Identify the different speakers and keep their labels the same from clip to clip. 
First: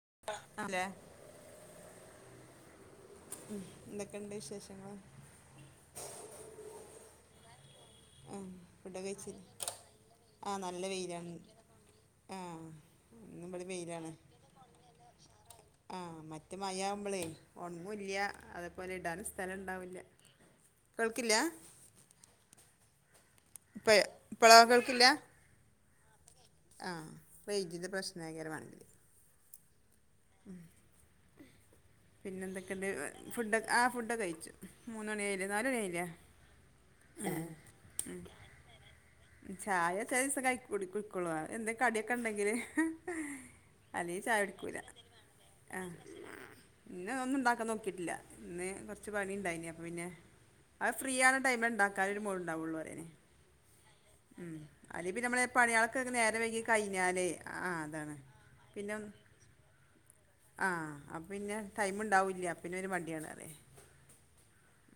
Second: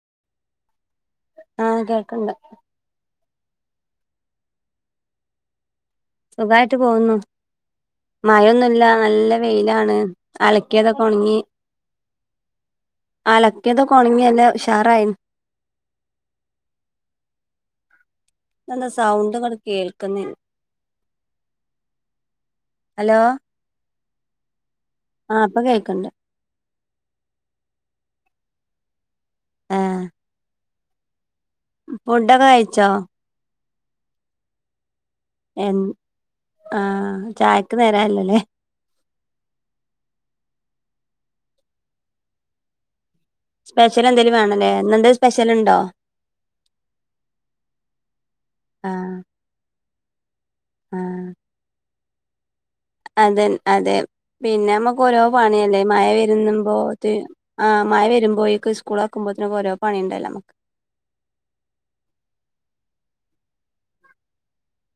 Speaker 1: [unintelligible]
Speaker 2: ആ കേൾക്ക്ണ്ട്
Speaker 1: എന്തക്കെയുണ്ട് വിശേഷങ്ങള്
Speaker 2: സുഖായിട്ട് പോവുന്നു
Speaker 1: ആ
Speaker 2: മഴൊന്നുല്ല
Speaker 1: ഫുഡൊക്കെ
Speaker 2: നല്ല
Speaker 1: കഴിച്ചില്ല
Speaker 2: വെയിലാണ്
Speaker 1: ആ നല്ല
Speaker 2: അലക്കിയതൊക്കെ
Speaker 1: വെയിലാണ്
Speaker 2: ഒണങ്ങി
Speaker 1: ആ ഇന്ന് ഇവിടെ
Speaker 2: അലക്കിയതൊക്കെ
Speaker 1: വെയിലാണ്
Speaker 2: ഉണങ്ങിയല്ല ഉഷാറായിന്
Speaker 1: ആ മറ്റേ മയവുമ്പളേ
Speaker 2: ഇതെന്താ സൗണ്ട്
Speaker 1: [unintelligible]
Speaker 2: ഇങ്ങട് കേൾക്കുന്നില്ല
Speaker 1: ഇവൾക്കില്ല
Speaker 2: ഹലോ
Speaker 1: പ്പ [unintelligible]
Speaker 2: ആ ഇപ്പൊ കേക്കണ്ട്
Speaker 1: ആ വൈകിയത് പ്രശ്നായകരമാണ്
Speaker 2: ആ ഫുഡൊക്കെ
Speaker 1: പിന്നെ എന്തൊക്കെയുണ്ട്
Speaker 2: കഴിച്ചോ
Speaker 1: ഫുഡ ആ ഫുഡക്കെ കഴിച്ചു മൂന്ന് മണിയായില്ലേ നാല്
Speaker 2: എ
Speaker 1: മണിയായില്ലേ
Speaker 2: ആ ചായക്ക് നേരായല്ലല്ലേ
Speaker 1: ചായ ചെല ദിവസം ക കുടി കുടിക്കോള്ളൂ. അന്നെ എന്തെ കടിയൊക്കെ ഉണ്ടെങ്കില്
Speaker 2: സ്പെഷ്യൽ
Speaker 1: അല്ലെങ്കി
Speaker 2: എന്തേലും
Speaker 1: ചായ
Speaker 2: വേണലേ.. ഇന്നെന്തേ സ്പെഷ്യല്ണ്ടോ
Speaker 1: ഇന്ന ഒന്നും ഉണ്ടാക്കാൻ നോക്കിട്ടില്ല ഇന്ന് കൊറച്ച്
Speaker 2: ആഹ്
Speaker 1: പണിയുണ്ടായിനി അപ്പ പിന്നെ അത് ഫ്രീ
Speaker 2: ആഹ്
Speaker 1: ആണ് ടൈമെ ണ്ടാക്കാനൊരു മൂടുണ്ടാവുള്ളു
Speaker 2: അതെ അതെ പിന്നെ നമ്മക്ക്
Speaker 1: അല്ലെ
Speaker 2: ഓരോ
Speaker 1: പിന്നെ നമ്മളെ
Speaker 2: പണിയല്ലേ
Speaker 1: പണികളൊക്കെ
Speaker 2: മഴ
Speaker 1: നേരെ വൈകി
Speaker 2: വരുന്നുമ്പോ
Speaker 1: കഴിഞ്ഞാലേ
Speaker 2: ആ മഴ
Speaker 1: അതാണ്
Speaker 2: വരുമ്പോഴേക്കും
Speaker 1: പിന്നെ
Speaker 2: സ്കൂള്
Speaker 1: ഒന്ന്-
Speaker 2: തുറക്കുമ്പോ [unintelligible]
Speaker 1: ആ അപ്പ പിന്നെ ടൈമ് ഉണ്ടാവൂല്യ അപ്പ പിന്നൊരു വണ്ടിയാണ് അതെ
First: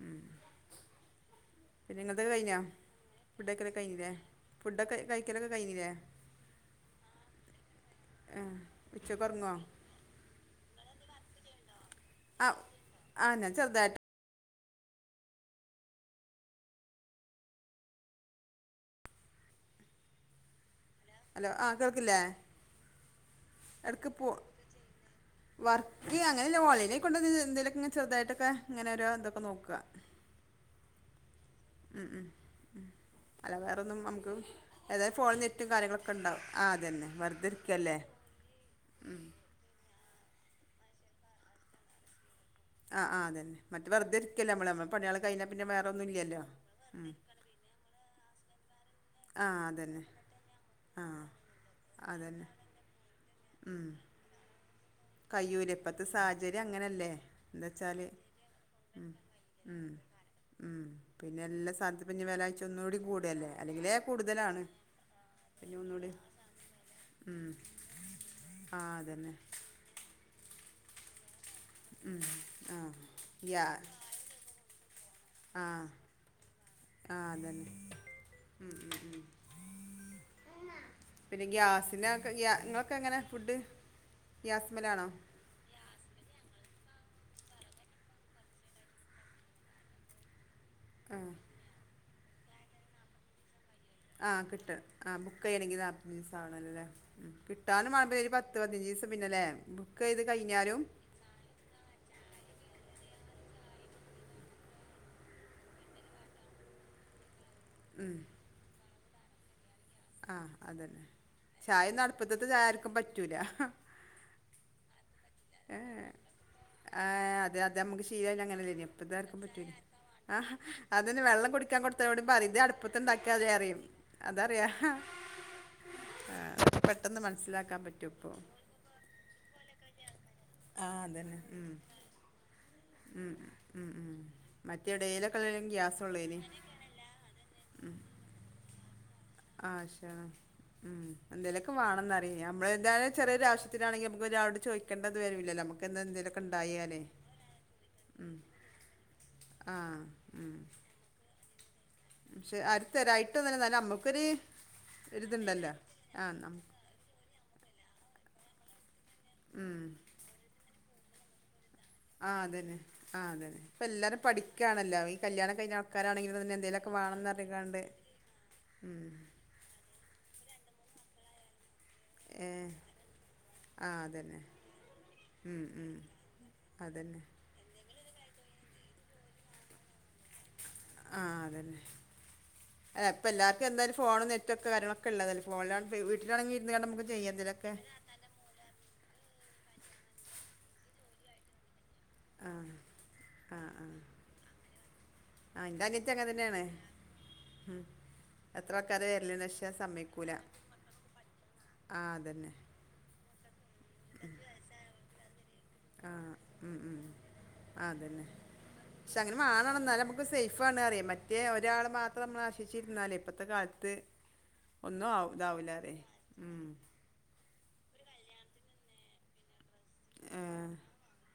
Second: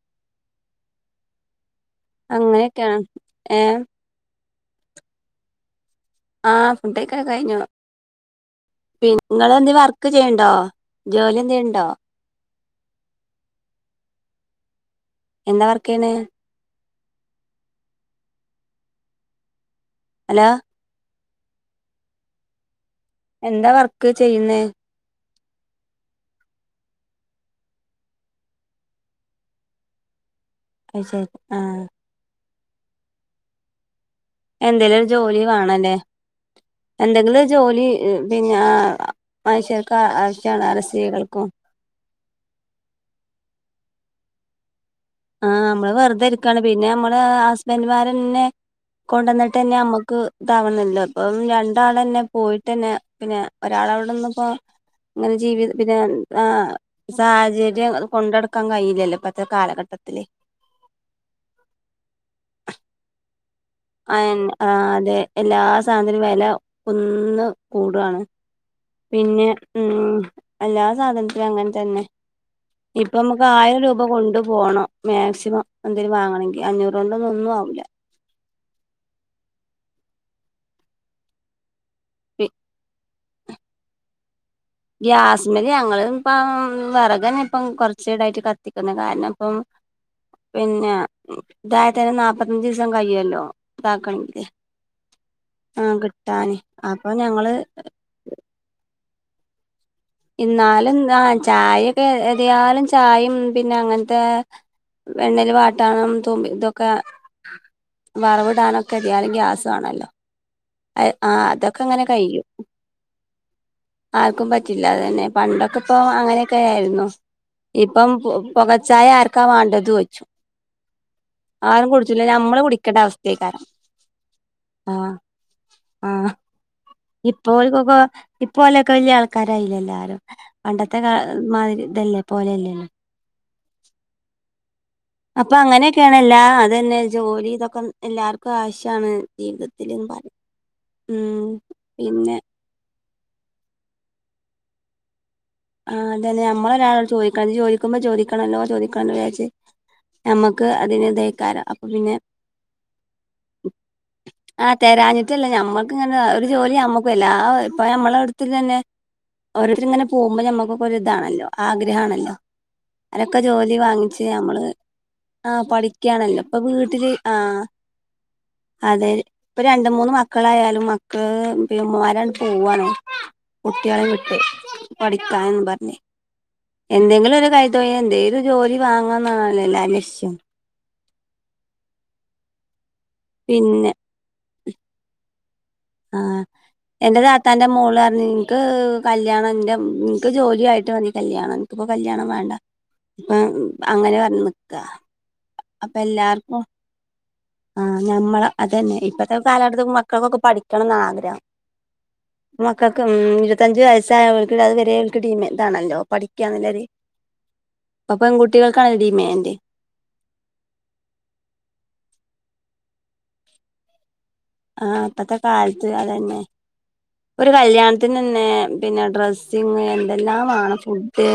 Speaker 1: ഉം പിന്നെ നിങ്ങൾതൊക്കെ കഴിഞ്ഞാ..
Speaker 2: അങ്ങനെയൊക്കെയാണ്
Speaker 1: ഫുഡ് കഴിക്കലൊക്കെ
Speaker 2: ഏഹ്
Speaker 1: കഴിഞ്ഞില്ലേ.. ഫുഡക്കെ കഴിക്കലൊക്കെ കഴിഞ്ഞിലേ
Speaker 2: ആ ഫുഡക്ക കഴിഞ്ഞു
Speaker 1: ആ
Speaker 2: പി നി
Speaker 1: ഉച്ചയ്ക്ക് ഉറങ്ങുമോ
Speaker 2: ങ്ങള് എന്ത് വർക്ക് ചെയ്യണ്ടോ ജോലി എന്ത്യെണ്ടോ
Speaker 1: ആ ആ ഞാൻ ചെറുതായിട്ട്
Speaker 2: എന്താ വർക്കേണ് അലോ
Speaker 1: ഹലോ ആ കേൾക്കില്ലേ
Speaker 2: എന്താ
Speaker 1: ഇടയ്ക്ക്
Speaker 2: വർക്ക്
Speaker 1: പോ
Speaker 2: ചെയ്യുന്നേ
Speaker 1: വർക്ക് അങ്ങനെല്ല ഓൺലൈനിൽ കൊണ്ട്‌ എന്തെലൊക്കെ ചെറുതായിട്ടൊക്കെ ഇങ്ങനെ ഓരോ എന്തൊക്കെ നോക്കുക [inaudible]
Speaker 2: അയ് ശേ
Speaker 1: ഉം ഉം ഉം അല്ലാതെ വേറൊന്നും അമ്മക്ക്
Speaker 2: എന്തേലും ഒരു
Speaker 1: ഏതായും ഫോൺ
Speaker 2: ജോലി
Speaker 1: നെറ്റും
Speaker 2: വേണല്ലേ
Speaker 1: കാര്യങ്ങളൊക്കെ ഉണ്ടാവും ആ അതു തന്നെ
Speaker 2: എന്തെങ്കിലും ഒരു
Speaker 1: വെറുതെ
Speaker 2: ജോലി
Speaker 1: ഇരിക്കല്ലേ
Speaker 2: ഏ, പിന്നെ ആ, മനുഷ്യർക്ക് ആവശ്യാണ് അത് സ്ത്രീകൾക്കും
Speaker 1: ആ ആ അതന്നെ മറ്റേ വെറുതെരിക്കല്ലേ മ്മള് നമ്മ
Speaker 2: ആഹ നമ്മള് വെറുതെ ഇരിക്കാണ് പിന്നെ
Speaker 1: ഉം.
Speaker 2: നമ്മള് ഹസ്ബൻഡമാരന്നെ
Speaker 1: ആ
Speaker 2: കൊണ്ടുന്നിട്ട്ന്നെ
Speaker 1: അതന്നെ
Speaker 2: നമ്മുക്ക് ഇതാവണല്ല,
Speaker 1: ആ
Speaker 2: ഇപ്പം രണ്ടാളന്നെ
Speaker 1: അതന്നെ
Speaker 2: പോയിട്ട്ന്നെ പിന്നെ
Speaker 1: ഉം.
Speaker 2: ഒരാളവിടെന്ന്പ്പോ
Speaker 1: [inaudible]
Speaker 2: അങ്ങനെ ജീവിത പിന്ന
Speaker 1: ഇപ്പോഴത്തെ
Speaker 2: ആ
Speaker 1: സാഹചര്യം അങ്ങനല്ലേ എന്താ
Speaker 2: സാഹചര്യം അത്
Speaker 1: വെച്ചാൽ
Speaker 2: കൊണ്ടെടുക്കാൻ കഴിയില്ലല്ലോ ഇപ്പത്തെ
Speaker 1: ഉം
Speaker 2: കാലഘട്ടത്തിൽ
Speaker 1: ഉം പിന്നെ എല്ലാ സാധത്ത് പിന്നെ വ്യലാഴ്ച ഒന്നു കൂടി കൂടല്ലേ അല്ലെങ്കിലേ
Speaker 2: ആ
Speaker 1: കൂടുതലാണ്
Speaker 2: ആ അതെ എല്ലാ
Speaker 1: പിന്നെ
Speaker 2: സാ
Speaker 1: ഒന്നുകൂടി
Speaker 2: ധനത്തിയും വില ഒന്ന്
Speaker 1: ഉം
Speaker 2: കൂടാണ്
Speaker 1: ആ അതന്നെ
Speaker 2: പിന്നെ ഉം എല്ലാ സാധനത്തിനും അങ്ങനെ തന്നെ
Speaker 1: ആ
Speaker 2: ഇപ്പൊമുക്ക്
Speaker 1: ഗ്യാ
Speaker 2: ആയിരം രൂപ കൊണ്ട് പോണം മാക്സിമം
Speaker 1: ആ
Speaker 2: എന്തെങ്കലും വാങ്ങണെങ്കിൽ അഞ്ഞൂറോണ്ടൊന്നും ഒന്നും ആ ആവൂല
Speaker 1: മ് മ് പിന്നെ ഗ്യാസിന്റാക്കെ
Speaker 2: പി
Speaker 1: ഗ്യാ ഇങ്ങളോക്കെ എങ്ങനെ ഫുഡ് ഗ്യാസ്മലാണോ
Speaker 2: ഗ്യാസ്മില് ഞങ്ങള് ഇപ്പോ വെറകനപ്പം കൊറച്ചിടായിട്ട് കത്തിക്കുന്നു കാരണപ്പം പിന്നെ ഇതായത്തന്ന നാല്പത്തഞ്ച് ദിവസം കഴിയല്ലോ ഇതാക്കണെങ്കില്
Speaker 1: ആഹ് കിട്ട ആ ബുക്കെയ്യണെങ്കിൽ
Speaker 2: ആഹ്
Speaker 1: നല്പ്പത്തഞ്ചിസം
Speaker 2: കിട്ടാന്
Speaker 1: ആവണല്ലല്ലേ
Speaker 2: അപ്പൊ ഞങ്ങള്
Speaker 1: കിട്ടാനും മാണ്ടേ ഒരു പത്ത് പതിനഞ്ച് ദിവസം പിന്നെല്ലേ
Speaker 2: ഇന്നാലെന്താ ആ ചായൊക്കെ ഏത്യാലും ചായ പിന്നെ അങ്ങനത്തെ എണ്ണല് വാട്ടാനും തുബി ഇതൊക്കെ വറവിടാനൊക്കെ [unintelligible] ഗ്യാസാ ണല്ലോ
Speaker 1: ആ
Speaker 2: ആ
Speaker 1: അതന്നെ
Speaker 2: ആഹ്‌ അതൊക്കെ
Speaker 1: ചായ
Speaker 2: അങ്ങനെ
Speaker 1: ഒന്നും
Speaker 2: കയും
Speaker 1: അടുപ്പത്തത്തെ ചായ ആർക്കും പറ്റൂല
Speaker 2: ആർക്കും പറ്റില്ല അതന്നെ പണ്ടൊക്കെ ഇപ്പ
Speaker 1: ഏഹ്
Speaker 2: അങ്ങനെയൊക്കെ ആയിരുന്നു
Speaker 1: ആഹ് അതെ അത് നമുക്ക്
Speaker 2: ഇപ്പം
Speaker 1: ശീലായില്ല
Speaker 2: പുകച്ചായ ആർക്കാ വേണ്ടത് ചോയ്ച്ചും
Speaker 1: ആ അതന് വെള്ളം കുടിക്കാൻ കൊടുതാപ്പാടെ പറയും
Speaker 2: നമ്മള് കുടിക്കേണ്ട
Speaker 1: ഇതിഅടുപ്പത്തിണ്ടാക്കി
Speaker 2: അവസ്ഥക്കാരം
Speaker 1: അറിയും അതറിയാ [inaudible]
Speaker 2: ആഹ
Speaker 1: ആ അതൊക്കെ പെട്ടെന്ന് മനസ്സിലാക്കാൻ
Speaker 2: ഇപ്പോൽകൊക്കെ
Speaker 1: പറ്റും ഇപ്പൊ
Speaker 2: ഇപ്പോലൊക്കെ വലിയ ആൾക്കാരായില്ലല്ലേ [unintelligible]
Speaker 1: ആഹ്
Speaker 2: പണ്ടത്തെ കാ മാതിരി ഇതല്ലേ പോലെല്ലേ
Speaker 1: മ് മ്മ് മാ
Speaker 2: അപ്പൊ അങ്ങനെയൊക്കെയാണല്ല അത് തന്നെ ജോലി ഇതൊക്കെ എല്ലാർക്കും ആവശ്യാണ്
Speaker 1: ആശ ഉം എന്തേലൊക്കെ
Speaker 2: പിന്നെ
Speaker 1: വേണംന്നറിയും നമ്മള് ഞൻ ചെറിയോരാവശ്യത്തിനാണെങ്കിൽ ഇപ്പോരാള്ളോട് ചോദിക്കണ്ട
Speaker 2: ആഹ് അതന്നെ നമ്മലൊരാളോട് ചോദിക്കണം ചോദിക്കുമ്പോ ചോദിക്കണല്ലോ ചോദിക്കണല്ലോ വിച്ചാരിച്ച്
Speaker 1: ആഹ് ഉം
Speaker 2: നമ്മുക്ക് അതിനതെക്കാലം അപ്പൊ പിന്നെ
Speaker 1: പക്ഷെ ആരും തരായിട്ടൊന്നല്ല നമുക്കൊരി
Speaker 2: ആ തെരാഞ്ഞിട്ടല്ലേ മ്മക്ക് ഇങ്ങനെ ഒരു ജോലി നമ്മക്കല്ല ആ ഇപ്പ നമ്മള ത്തിലനെ
Speaker 1: ഉം.
Speaker 2: ഓരോരുത്തരിഇങ്ങനെ പോക്പോഞമ്മാകൊക്കൊരിതാണല്ലോ
Speaker 1: ആ അതന്നെ ആ അതന്നെ
Speaker 2: ജോലി
Speaker 1: ഇപ്പൊ എല്ലാരും
Speaker 2: വാങ്ങിച്ച് നമ്മള്
Speaker 1: പഠിക്കാണലോ ഈ കല്യാണം
Speaker 2: ആഹ്
Speaker 1: കഴിഞ്ഞ ആൾക്കാരാണെങ്കിലും
Speaker 2: പഠിക്കാണല്ലോ
Speaker 1: തന്നെ
Speaker 2: ഇപ്പൊ
Speaker 1: എന്തെങ്കലൊക്കെ
Speaker 2: വീട്ടില്
Speaker 1: വേണംന്ന്
Speaker 2: ആഹ്
Speaker 1: പറഞ്ക്കാണ്ട്
Speaker 2: അതെ ഇപ്പൊ രണ്ട്‌ മൂന്ന് മക്കളായാലും മ [unintelligible] ഉമ്മമാരണ്ട്
Speaker 1: ഏ
Speaker 2: പോവാണ്
Speaker 1: ആ
Speaker 2: കുട്ടികളെവിട്ട്
Speaker 1: അതന്നെ
Speaker 2: പഠിക്കാന്ന്
Speaker 1: ഉം, ഉം.
Speaker 2: പറഞ്ഞ്
Speaker 1: അതന്നെ
Speaker 2: എന്തെങ്കിലും ഒരു കൈതൊഴിൽ എന്തെ ഒരു ജോലി വാങ്ങാന്നാണല്ലോ എല്ലാ ലക്ഷ്യം
Speaker 1: ആഹ അതല്ലെ അപ്പൊ എല്ലാർക്കും
Speaker 2: പിന്നെ
Speaker 1: എന്തായാലും ഫോണ നെറ്റ് ഒക്കെ കാര്യണളൊക്കെ ഉള്ളത
Speaker 2: ആഹ എന്റെ താത്താന്റെ
Speaker 1: എന്തെങ്കിലുമൊക്കെ
Speaker 2: മോള്റഞ്ഞു ഇനിക്ക് കല്യാണന്റെ ന്ക്ക് ജോലിയായിട്ട് മതി കല്യാണം ന്ക്ക് ഇപ്പൊ കല്യാണം
Speaker 1: ആ
Speaker 2: വേണ്ട ഇപ്പൊ അങ്ങനെ പറഞ് നിക്ക
Speaker 1: ആഹ് ന്റെ അനിയത്തിയൊക്കെ അങ്ങനന്നെയാണ്
Speaker 2: ആ ഞമ്മളെ അതന്നെ ഇപ്പത്തെ
Speaker 1: വരലുണ്ട് പക്ഷെ
Speaker 2: കാലകട്ടത്ത്
Speaker 1: സമ്മതിക്കൂല
Speaker 2: മക്കൾക്കൊക്കെ പഠിക്കണന്ന ആഗ്രഹം
Speaker 1: ആ അതന്നെ
Speaker 2: മക്കൾക്ക് മ് ഇരുപത്തഞ്ച് വയസായവൾക്ക് അത് വരെ അവൾക്ക് ടീമ നല്ലോ
Speaker 1: ആഹ് ഉം
Speaker 2: പഠിക്കാല്ലര്
Speaker 1: ഉം അതന്നെ പക്ഷെ അങ്ങനെ വാണം ന്നാല നമക്ക് സേഫാന്നറിയാം മറ്റേ ഒരാള് മാത്രം നമ്മ്ള ക്ഷിച്ചിരുന്നാലേ ഇപ്പഴത്തെ കാലത്ത്
Speaker 2: ആഹ്
Speaker 1: ഒന്നും ആവും
Speaker 2: ഇപ്പത്തെ
Speaker 1: ഇതാവൂല
Speaker 2: കാലത്ത്
Speaker 1: അറിയേ
Speaker 2: അതന്നെ
Speaker 1: ഉം
Speaker 2: ഒരു കല്യാണത്തിന്നനെ പിന്നെ ഡ്രസ് പിന്നെ
Speaker 1: ഏഹ്
Speaker 2: എന്തെല്ലാമാണം ഫുഡ്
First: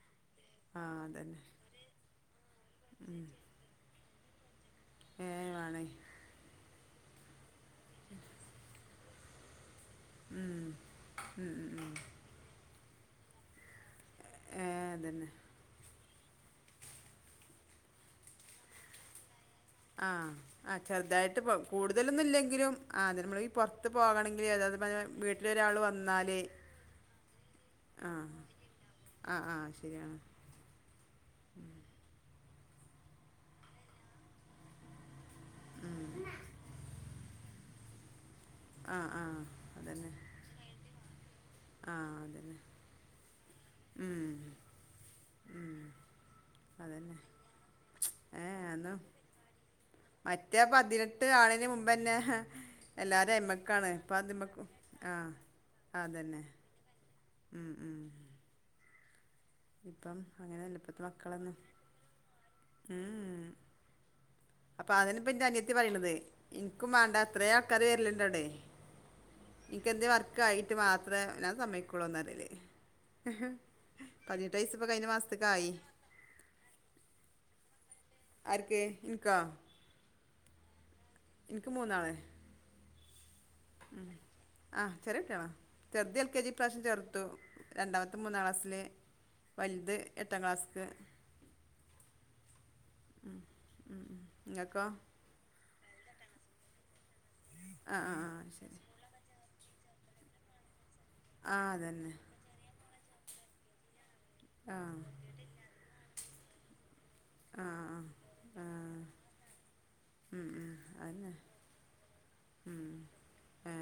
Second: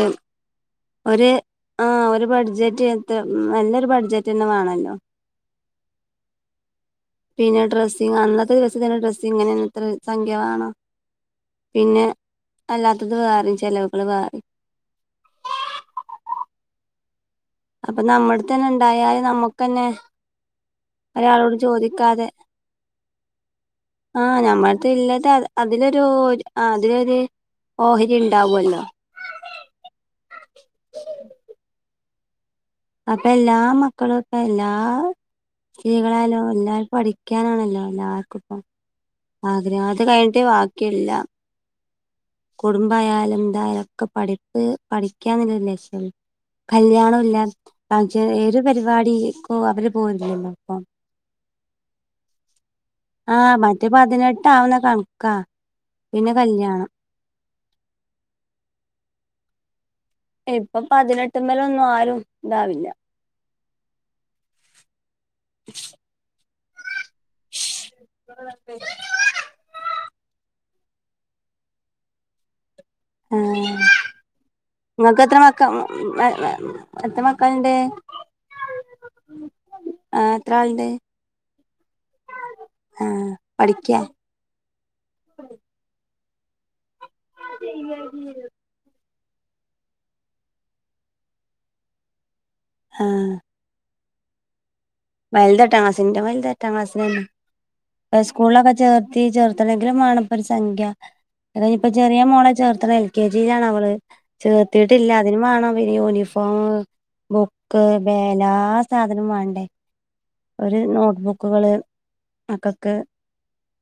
Speaker 1: ആഹ്
Speaker 2: ഒരു
Speaker 1: അതന്നെ
Speaker 2: ആഹ് ഒരു ബഡ്ജറ്റ് നല്ലൊരു ബഡ്ജറ്റന്നെ വേണല്ലോ
Speaker 1: ഏഹ് വാണം
Speaker 2: പിന്നെ ഡ്രസ്സിങ് അന്നത്തെ ദിവസം തന്നെ ഡ്രസ്സിങ്ങനനെ അത്ര
Speaker 1: ഉം
Speaker 2: സംഖ്യവേണം
Speaker 1: ഉം ഉം ഉം
Speaker 2: പിന്നെ അല്ലാത്തത് വേറെചെലവ്
Speaker 1: ഏഹ് അതന്നെ
Speaker 2: [unintelligible] അപ്പ നമ്മട്തന്നെ ഇണ്ടായാല് നമ്മക്ക്
Speaker 1: ആഹ് ആഹ് ചെറുതായിട്ട് പ്പൊ കൂടുതലൊന്നും
Speaker 2: ചോദിക്കാതെ
Speaker 1: ഇല്ലെങ്കിലും ആഹ് നമ്മള് പുറത്ത് പോകണങ്കില്
Speaker 2: നമ്മത്തെല്ലട്ത് അതിലൊരു ആഹ് അതിലൊര്
Speaker 1: ആഹ് ആഹ് ആഹ് ശരിയാണ്
Speaker 2: അപ്പെ എല്ലാ മക്കളും പ്പ എല്ലാ സ്ത്രീകളായാലോ എല്ലാർക്കും പഠിക്കാനാണല്ലോ എല്ലാക്കും പ്പൊ
Speaker 1: ആഹ് ആഹ്
Speaker 2: ആഗ്രഹങ്ങളൊക്കെ
Speaker 1: അതന്നെ
Speaker 2: കഴിഞ്ഞിട്ടേ വാക്കിയെല്ലാ
Speaker 1: ആഹ് അതന്നെ
Speaker 2: കുടുംബയാലും എന്തായാലൊക്കെ
Speaker 1: ഉം
Speaker 2: പഠിപ്പ് പഠിക്കാനില്ലെ ലശ്യേ
Speaker 1: അതന്നെ
Speaker 2: കല്യാണോല്ല ഫങ്ഷൻ
Speaker 1: ഏ
Speaker 2: ഏത്
Speaker 1: അന്ന്
Speaker 2: പരിപാടിക്കോ അവര് പോരില്ലല്ലോ
Speaker 1: മറ്റേ
Speaker 2: ഇപ്പം
Speaker 1: പതിനെട്ട് ആണീന്റെ മുമ്പ്ന്നെ
Speaker 2: ആഹ് മറ്റേ പതിനെട്ട് ആവ്ണെ
Speaker 1: ആ
Speaker 2: കണ്ക്കാ പിന്നെ കല്യാണം
Speaker 1: മ്മ് മ്മ്
Speaker 2: ഇപ്പൊ
Speaker 1: ഇപ്പത്തെ
Speaker 2: പതിനെട്ട്
Speaker 1: മക്കളൊന്നും
Speaker 2: മ്മലൊന്നും ആരും ഇതാവില്ല
Speaker 1: ഉം അപ്പൊ അതെന്ന്പ്പൊ ന്റെ അനിയത്തി പറീനത് വേണ്ട അത്ര ആൾക്കാർ വെര്ല്ല്ണ്ടവടെ ഇക്ക് എന്തെ വർക്കായി മാത്രമേ ഞാൻ സമ്മയിക്കൊള്ളൂന്ന് പറല്
Speaker 2: ഇങ്ങക്ക് എത്ര മക്കൾ മെ എത്ര മക്കള്ണ്ട്
Speaker 1: ആർക്ക്‌ ഇൻക്കോ
Speaker 2: ആഹ് എത്ര ആള്ണ്ട്
Speaker 1: ഇന്ക്ക് മൂന്നാള്
Speaker 2: ആഹ് പഠിക്കാ
Speaker 1: ഉം ആഹ് ചെറികുട്ട്യാള ചെർത് പ എൽ കെ ജി ഇപ്രാവശ്യം ചേർ രണ്ടാമത്തെ മൂന്നാം ക്ലാസ്സില് വലുത് എട്ടാം ക്ലാസ്ക്
Speaker 2: ആഹ്
Speaker 1: ഇങ്ങൊക്കൊ
Speaker 2: വലുതെട്ടാക്ലാസില് ഇന്റെ വല്ത് എട്ടാം ക്ലാസ്സിലെന്നെ
Speaker 1: ആ ആ ആ
Speaker 2: സ്കൂളിലൊക്കെ
Speaker 1: ശരി
Speaker 2: ചേർത്തി ചെർ ചേർത്തണെങ്കിലും വാണം ഇപ്പൊ ഒരു സംഖ്യ
Speaker 1: ആ
Speaker 2: അദ് ഇപ്പൊ
Speaker 1: അതന്നെ
Speaker 2: ചെറിയ മോളെ ചേർത്ത്ണ എൽ കെ ജിയിലാണ് അവള്
Speaker 1: ആ
Speaker 2: ചേർത്തിട്ടില്ല അതിന് വേണം ഈ യൂണിഫോം
Speaker 1: ആ ആ
Speaker 2: ബുക്ക് പേന ആ സാധനം വേണ്ടേ
Speaker 1: ഉം, ഉം,
Speaker 2: ഒരു
Speaker 1: അതന്നെ
Speaker 2: നോട്ട്ബുക്കുകള്
Speaker 1: ഉം.
Speaker 2: മക്കക്ക്
Speaker 1: ഏ,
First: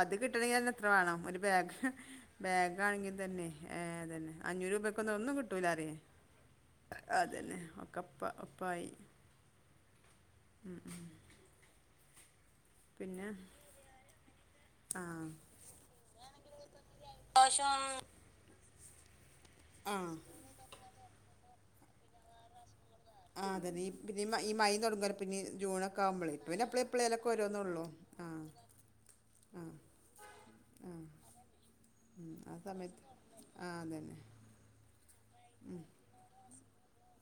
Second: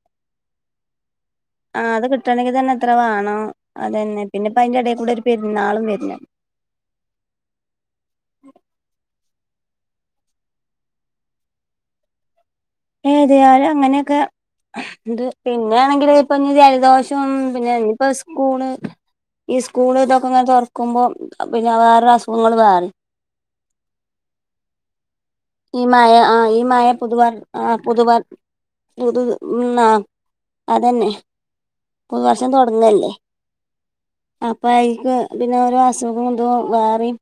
Speaker 1: അത് കിട്ടണെങ്കി തന്നെ എത്ര വാണം
Speaker 2: ആ
Speaker 1: ബാഗ്
Speaker 2: അത് കിട്ടണെങ്കിൽ തന്നെ എത്ര
Speaker 1: ബാഗാണെങ്കിൽ
Speaker 2: വേണം
Speaker 1: തന്നെ ഏ
Speaker 2: അതന്നെ
Speaker 1: തന്നെ
Speaker 2: പിന്നെ ഇപ്പ അതിന്റെ ഇടയിൽ കൂടെ
Speaker 1: അഞ്ഞൂറൊപ്യക്കൊന്നും
Speaker 2: ഒരു
Speaker 1: ഒന്നും
Speaker 2: പെരുന്നാളും
Speaker 1: കിട്ടൂലറിം
Speaker 2: വരുന്നു
Speaker 1: അതന്നെ ഒക്കപ്പ ഒപ്പായി [inaudible] പിന്നെ
Speaker 2: ഏതായാലും അങ്ങനെയൊക്കെ
Speaker 1: ആ
Speaker 2: ഇത് പിന്നെയാണെങ്കില് ഇപ്പൊ ഞ് ജല്ദോഷം പിന്നെ ഇപ്പോ സ്കൂള് ഈ സ്കൂള്
Speaker 1: ആ
Speaker 2: ഇതൊക്കെ ഇങ്ങനെ തുറക്കുമ്പോ പിന്നെ വേറൊ അസുഖങ്ങൾ വേറിം
Speaker 1: ആഹ് അതെന്നെ പിന്നെ ഈ മയീം മയീം തുടങ്ങോല്ലോ പിന്നെ
Speaker 2: ഈ
Speaker 1: ജൂണൊക്കെ
Speaker 2: മഴ
Speaker 1: ആവുമ്പോളേ
Speaker 2: ആ ഈ
Speaker 1: പിന്നെ എപ്പളെ
Speaker 2: മഴ
Speaker 1: എപ്പളേലൊക്കെ ഓരോന്നൊള്ളൂ ആ
Speaker 2: പുത്
Speaker 1: ആ
Speaker 2: ഉം ആഹ് അതന്നെ
Speaker 1: ഉം,
Speaker 2: പുതുവർഷം
Speaker 1: ആ സമയത്ത്
Speaker 2: തൊടങ്ങല്ലേ
Speaker 1: ആ അതന്നെ
Speaker 2: അപ്പ ഐക്ക് പിന്നെ ഓരോ അസുഗോത് വേറീം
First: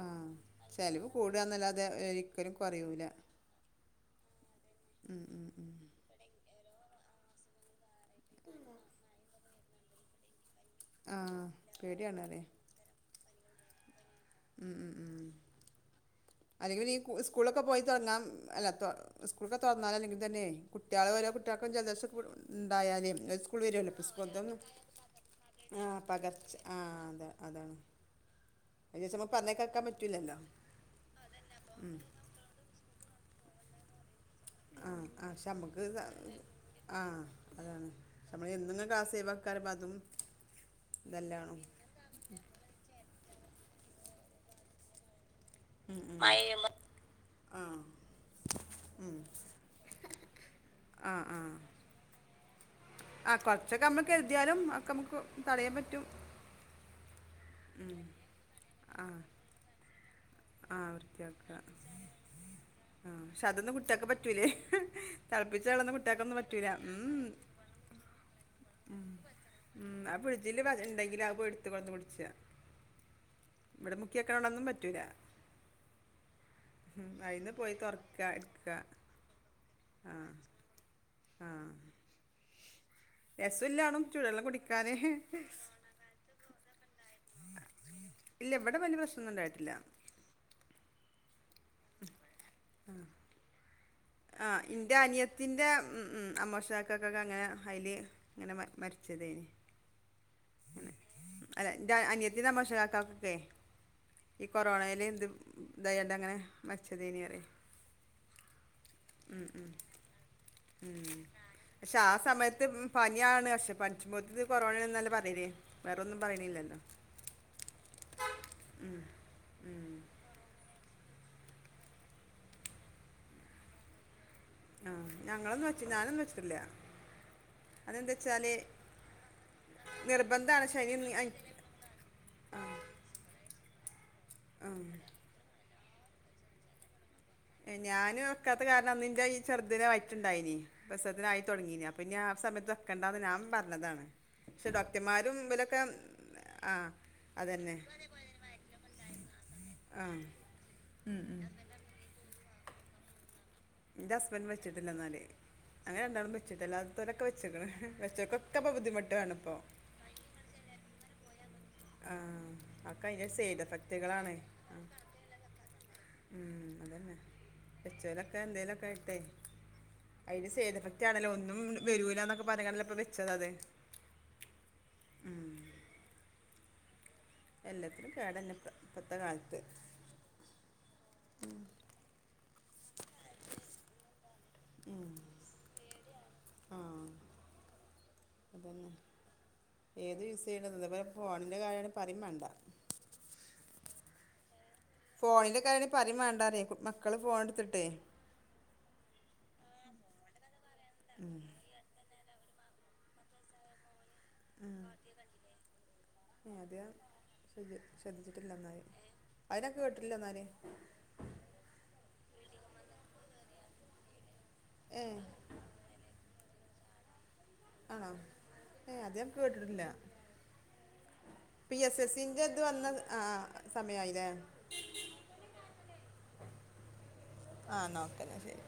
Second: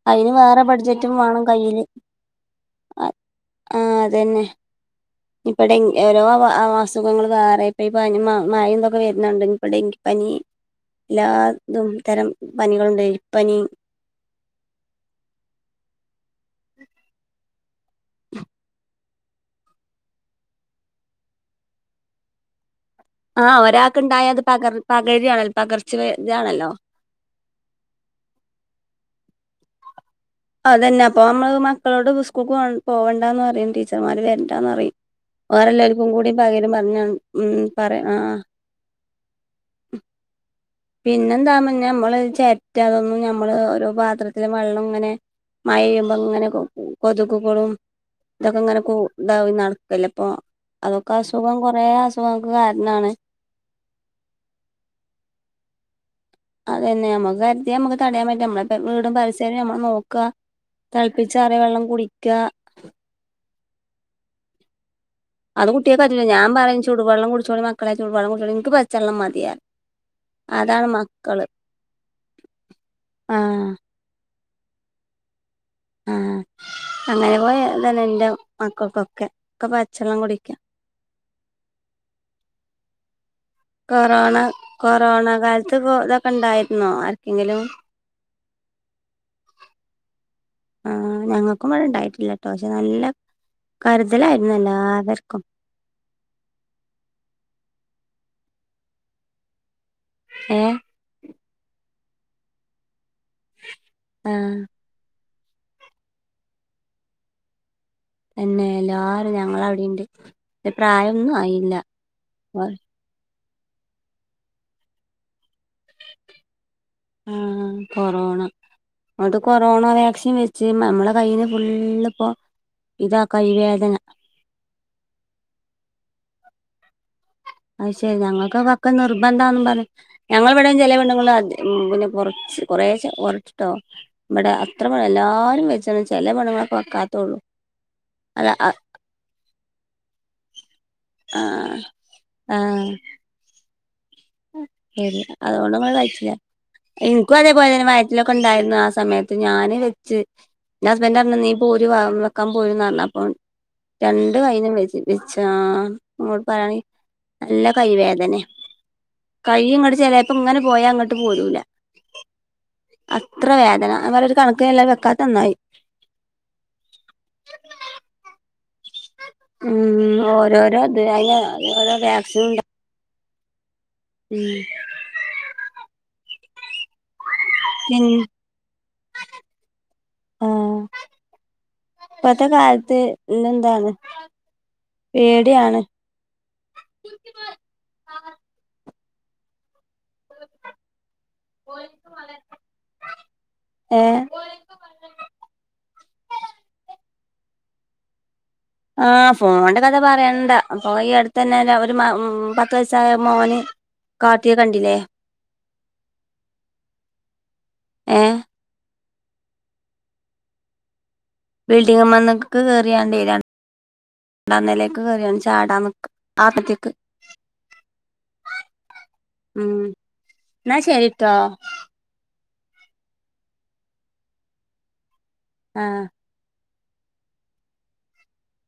Speaker 1: ആ
Speaker 2: അയിന് വേറെ
Speaker 1: ചിലവ്
Speaker 2: ബഡ്ജറ്റും വാണം കയ്യില്
Speaker 1: കൂടുകയെന്നല്ലാതെ ഒരിക്കലും കുറയൂല
Speaker 2: അഹ് ആഹ് അതന്നെ
Speaker 1: ഉം, ഉം, ഉം.
Speaker 2: ഇപ്പടെ ഓരോ അവ അസുഖങ്ങൾ വേറെ ഇപ്പ പനി മഴൊക്കെ വരുന്നോണ്ട് ഇനിപ്പോ ഡെങ്കിപ്പനി
Speaker 1: ആ
Speaker 2: എല്ലാതും
Speaker 1: പേടിയാണ്
Speaker 2: ഇതരം പനികളുണ്ട് എലിപ്പനി.
Speaker 1: മ്മ് മ്മ് മ്മ്. അല്ലെങ്കിലീ സ്കൂളൊക്കെ പോയി തൊറന്നാ അല്ല തൊ സ്കൂളൊക്കെ തൊറന്നാ അല്ലെങ്കിൽ തന്നെ കുട്ടിയാള് ഓരോ കുട്ടിയാക്ക്‌ ജലദോഷം കൂ ഉണ്ടായാൽ
Speaker 2: ആ
Speaker 1: സ്കൂൾ വരുല്ലോ
Speaker 2: ഒരാൾക്ക് ഉണ്ടായാൽ അത്
Speaker 1: ന്താണ്
Speaker 2: പകർ പകരുകയാണല്ലോ
Speaker 1: [unintelligible] ആ
Speaker 2: പകർച്ച വേ-
Speaker 1: പകർച്ച
Speaker 2: ഇതാണല്ലോ
Speaker 1: ആ അത അതാണ്. അിവസം ന പറഞ്ഞേ കേക്കാൻ പറ്റൂലല്ലോ.
Speaker 2: അതന്നെ അപ്പൊ നമ്മള് മക്കളോട് സ്കൂൾക്ക് പോ പോവണ്ടാന്ന് പറയും ടീച്ചർമാര് വരണ്ടാന്ന്
Speaker 1: ആ
Speaker 2: പറയും.
Speaker 1: ആ പക്ഷെ
Speaker 2: വേറെ
Speaker 1: നമ്മുക്ക്
Speaker 2: എല്ലാവർക്കും കൂടി പകരും പറഞ്ഞ
Speaker 1: ആ അതാണ്
Speaker 2: പറ ആ
Speaker 1: നമ്മള് എന്തങ്ങ ക്ലാസവക്കാര അതും. [inaudible]
Speaker 2: പിന്നെന്താ നമ്മള് ചെറ്റ അതൊന്നും നമ്മള് ഓരോ പാത്രത്തിലെ വെള്ളം ഇങ്ങനെ
Speaker 1: ഉം, ഉം.
Speaker 2: മഴയുമ്പം അങ്ങനെ കൊ
Speaker 1: മഴയുമ്പോ ആ
Speaker 2: കൊതുക്കുകളും ഇതൊക്കെ ഇങ്ങനെ ഇണ്ടാവനൾക്കല്ല അപ്പൊ
Speaker 1: ആ
Speaker 2: അതൊക്കെ
Speaker 1: ആ
Speaker 2: അസുഖം കൊറെേ അസുഖം.
Speaker 1: ആ കൊറച്ചൊക്കെ നമ്മക്ക് എഴുതിയാലും ഒക്കെ നമുക്ക് തടയാൻ പറ്റും.
Speaker 2: അതെ തന്നെ നമുക്ക് അദ്യം നമുക്ക് തടയാൻ പറ്റും നമ്മള വീടും പരിസ്യരം നമ്മ നോക്കുക.
Speaker 1: ആ വൃത്തിയാക്കുക
Speaker 2: തിളപ്പിച്ചാറി വെള്ളം കുടിക്ക.
Speaker 1: ആ പക്ഷെ അതൊന്നും കുട്ട്യേക്കെ പറ്റൂലേ. തിളപ്പിച്ച
Speaker 2: അത് കുട്ടിയെ
Speaker 1: വെള്ളമൊന്നും
Speaker 2: പറ്റല്ല
Speaker 1: കുട്ടിയൊക്കൊന്നും
Speaker 2: ഞൻ
Speaker 1: പറ്റൂല
Speaker 2: പറയും
Speaker 1: ഉം,
Speaker 2: ചടുെള്ളം കുടിച്ചോടി മക്കളെ ചടുെള്ളം കുടിച്ചോള എനിക്ക് പച്ചെള്ളം മതിയ.
Speaker 1: ഉം ആ ഫ്രി്ജില് ഉണ്ടെങ്കില ആ എടുത്ത കൊടുത്ത കുടിച്ച
Speaker 2: ആഹ.
Speaker 1: ണൊന്നും പറ്റൂല.
Speaker 2: ആഹ.
Speaker 1: ഉം,
Speaker 2: അങ്ങനെ
Speaker 1: അതിന്ന്
Speaker 2: പോയ
Speaker 1: പോയി
Speaker 2: ഇതന്നെ
Speaker 1: തുറക്കുക
Speaker 2: എന്റെ
Speaker 1: എടുക്കുക
Speaker 2: മക്കൾക്കൊക്കെ ഒക്കെ
Speaker 1: ആ
Speaker 2: പച്ചെള്ളം കുടിക്കാ.
Speaker 1: ആ രസമില്ലാണും
Speaker 2: കൊറോണ
Speaker 1: ചൂടുവെള്ളം
Speaker 2: കൊറോണ
Speaker 1: കുടിക്കാൻ
Speaker 2: കാലത്ത്പ്പോ ഇതൊക്കെ ഉണ്ടായിുന്നോ ആർക്കെങ്കിലും?
Speaker 1: ഇല്ല ഇവിടെ വലിയ പ്രശ്നംന്നും ഇണ്ടായിട്ടില്ല.
Speaker 2: ആഹ ഞങ്ങൾക്കും ഇടെ ഇണ്ടായിട്ടില്ലട്ടോ പക്ഷെ നല്ല
Speaker 1: ആ്
Speaker 2: കരുതലായിരുന്നു
Speaker 1: ഇന്റെ
Speaker 2: എല്ലാവർക്കും
Speaker 1: അനിയത്തിന്റെ ഉ അമോശാക്കക്കൊക്കെ അങ്ങനെ അയില് അങ്ങനെ മരിച്ചതേന്.
Speaker 2: ഏ?
Speaker 1: അല്ലാ അനിയത്തിടെ [unintelligible]
Speaker 2: ആ
Speaker 1: ഈ കൊറോണൽ ഇത് ദയണ്ട് അങ്ങനെ മരിച്ചത ഇനി പറ
Speaker 2: തന്നെയല്ലോ ആരും ഞങ്ങള അവിടണ്ട്
Speaker 1: ഉം.
Speaker 2: പ്രായംന്നും ആയില്ല.
Speaker 1: പക്ഷെ ആ സമയത്ത് പനിയാണ് പക്ഷെ പഞ്ചമുത്തിത് കൊറോണന്നല്ല പറയല്ലേ വേറൊന്നും പറയണില്ലല്ലോ.
Speaker 2: ആ കൊറോണ നട്ട് കൊറോണ
Speaker 1: ഉം.
Speaker 2: വാക്സിൻ വെച്ച് നമ്മള കയ്ന് ഫുള്ളി ഇപ്പോ ഇതാ കൈ വേദന
Speaker 1: ആഹ ഞങ്ങളൊന്ന് വെച്ച ഞാനൊന്നും വെച്ചിട്ടില്ല.
Speaker 2: അത്
Speaker 1: അതെന്താ
Speaker 2: ശരി
Speaker 1: വെച്ചാൽ
Speaker 2: ഞങ്ങൾക്ക് പൊക്കെ നിർബന്ധാ പറ ഞങ്ങൾ
Speaker 1: നിർബന്ധമാണ്
Speaker 2: ഇവിടെയും ചില
Speaker 1: ശനി
Speaker 2: പെണ്ണ്ങ്ങൾ പിന്നെറ കുറേ ഉരട്ടിട്ടോ ഇവിടെ
Speaker 1: ഉം,
Speaker 2: അത്ര പ എല്ലാരും വെച്ച ചെല പെണങ്ങളെക്കെ
Speaker 1: ഞാന് വെക്കാത്ത കാരണം അന്നന്റെ ഈ ചെറദ്നെ വയിറ്റട്ടുണ്ടായിനി. പ്രസത്തിനായി
Speaker 2: ആഹ്
Speaker 1: തുടങ്ങീന അപ്പൊ ഇനി ആ സമയത്ത്
Speaker 2: ആഹ്
Speaker 1: വെക്കേണ്ടന്ന് ഞാൻ പറഞ്ഞതാണ്. പക്ഷെ
Speaker 2: ശരി
Speaker 1: ഡോക്ടർമാരും ഇവലൊക്കെ
Speaker 2: അതുകൊണ്ട്മ്മെ കഴച്ചില്ല.
Speaker 1: ആ
Speaker 2: എനിക്കും അതേപോലെ
Speaker 1: അതന്നെ
Speaker 2: തന്നെ വയറ്റിലൊക്കെ ഉണ്ടായിരുന്നു ആ സമയത്ത് ഞൻ
Speaker 1: ആ
Speaker 2: വെച്ച്. എന്റെ ഹസ്ബൻന്റ് പറഞ്ഞ നീ പോര് വ വെക്കാൻ പോരന്ന് പറഞ്ഞ അപ്പൊ
Speaker 1: എൻ്റെ
Speaker 2: രണ്ട്
Speaker 1: ഹസ്ബൻഡ്
Speaker 2: കൈും
Speaker 1: വെച്ചിട്ടില്ല എന്നാല്
Speaker 2: വിച്ചു ആ
Speaker 1: അങ്ങനെ രണ്ടാളും
Speaker 2: ഇങ്ങോട്ട്
Speaker 1: വെച്ചിട്ടില്ല
Speaker 2: പറയായാണെങ്ക
Speaker 1: അതൊക്കെ
Speaker 2: നല്ല
Speaker 1: വെച്ചേക്കണ്
Speaker 2: കൈ വേദന
Speaker 1: വെച്ചവർക്കൊക്കെ ഇപ്പൊ ബുദ്ധിമുട്ടാണ് ഇപ്പോ
Speaker 2: കഴിയും ഇങ്ങട്ട് ചിലപ്പ ഇങ്ങനെ പോയാ അങ്ങോട്ട് പോരൂല.
Speaker 1: ആ ഒക്കെ അതിൻ്റെ
Speaker 2: അത്ര
Speaker 1: സൈഡ്
Speaker 2: വേദന ഞാൻ പറയ
Speaker 1: എഫക്റ്റുകളാണ്
Speaker 2: ഒരു കണക്ക
Speaker 1: ആ,
Speaker 2: എല്ലാവരും വെക്കാത്ത നന്നായി.
Speaker 1: ഉം അതന്നെ പച്ചലൊക്കെ എന്തേലും കേട്ട
Speaker 2: ഉം
Speaker 1: അല്
Speaker 2: ഓരോരോ
Speaker 1: സൈഡ്
Speaker 2: ഇത്
Speaker 1: എഫക്റ്റ് ആണല്ലോ
Speaker 2: അയിന്
Speaker 1: ഒന്നും
Speaker 2: ഓരോ റിയാക്ഷൻ
Speaker 1: വരൂലന്നൊക്കെ
Speaker 2: ഉണ്ട്
Speaker 1: പറയണല്ല. വെച്ച അതെ
Speaker 2: ഉം പിൻ
Speaker 1: എല്ലാത്തിനും പേടന്നെ പത്തെ കാലത്ത്
Speaker 2: ആ പത കത്തെ എ എന്താണ് പേടെയാണ്
Speaker 1: ആ അതന്നെ ഏത് യൂസ് ചെയ്യണ്ട ഇ ഫോണിന്റെ കാര്യമാണ് പറയും വേണ്ട
Speaker 2: ഏ
Speaker 1: ഫോണിന്റെ കാര്യണ പരി വേണ്ടാറ മക്കള് ഫോണ എടുത്തിട്ടേ
Speaker 2: ആ ഫോണിന്റെ കഥ പറയണ്ട അപ്പൊ ഈ അടുത്ത് തന്നെ ഒരു ഉം പത്ത് വയസായ മോന് കാട്ടിയെ
Speaker 1: ആ
Speaker 2: കണ്ടില്ലേ
Speaker 1: അത് ഞാൻ
Speaker 2: ഏ
Speaker 1: ശ്രദ്ധിച്ചിട്ടില്ല എന്നാല് അയ്നാകേട്ടില്ലന്നാല്
Speaker 2: ബിൽഡിംഗ് ന്ന്മ്മക്ക് ക്കെറിയാണ്ടിര ണ്ടാന്നിലെക്ക്
Speaker 1: ഏ
Speaker 2: കറിവന്ന് ചാടാന്ന് നിക്ക ആപ്പത്തേക്ക്
Speaker 1: ആണോ ഏ അത്ക്ക് ഞാൻ
Speaker 2: ഉം
Speaker 1: കേട്ടിട്ടില്ല
Speaker 2: എന്നാ ശരിട്ടോ
Speaker 1: പ്പീ എസ്സ്എസീൻ്റെ ഇത് വന്ന ആ സമയായില്ലേ
Speaker 2: ആ
Speaker 1: ആ നോക്കനാ ശരി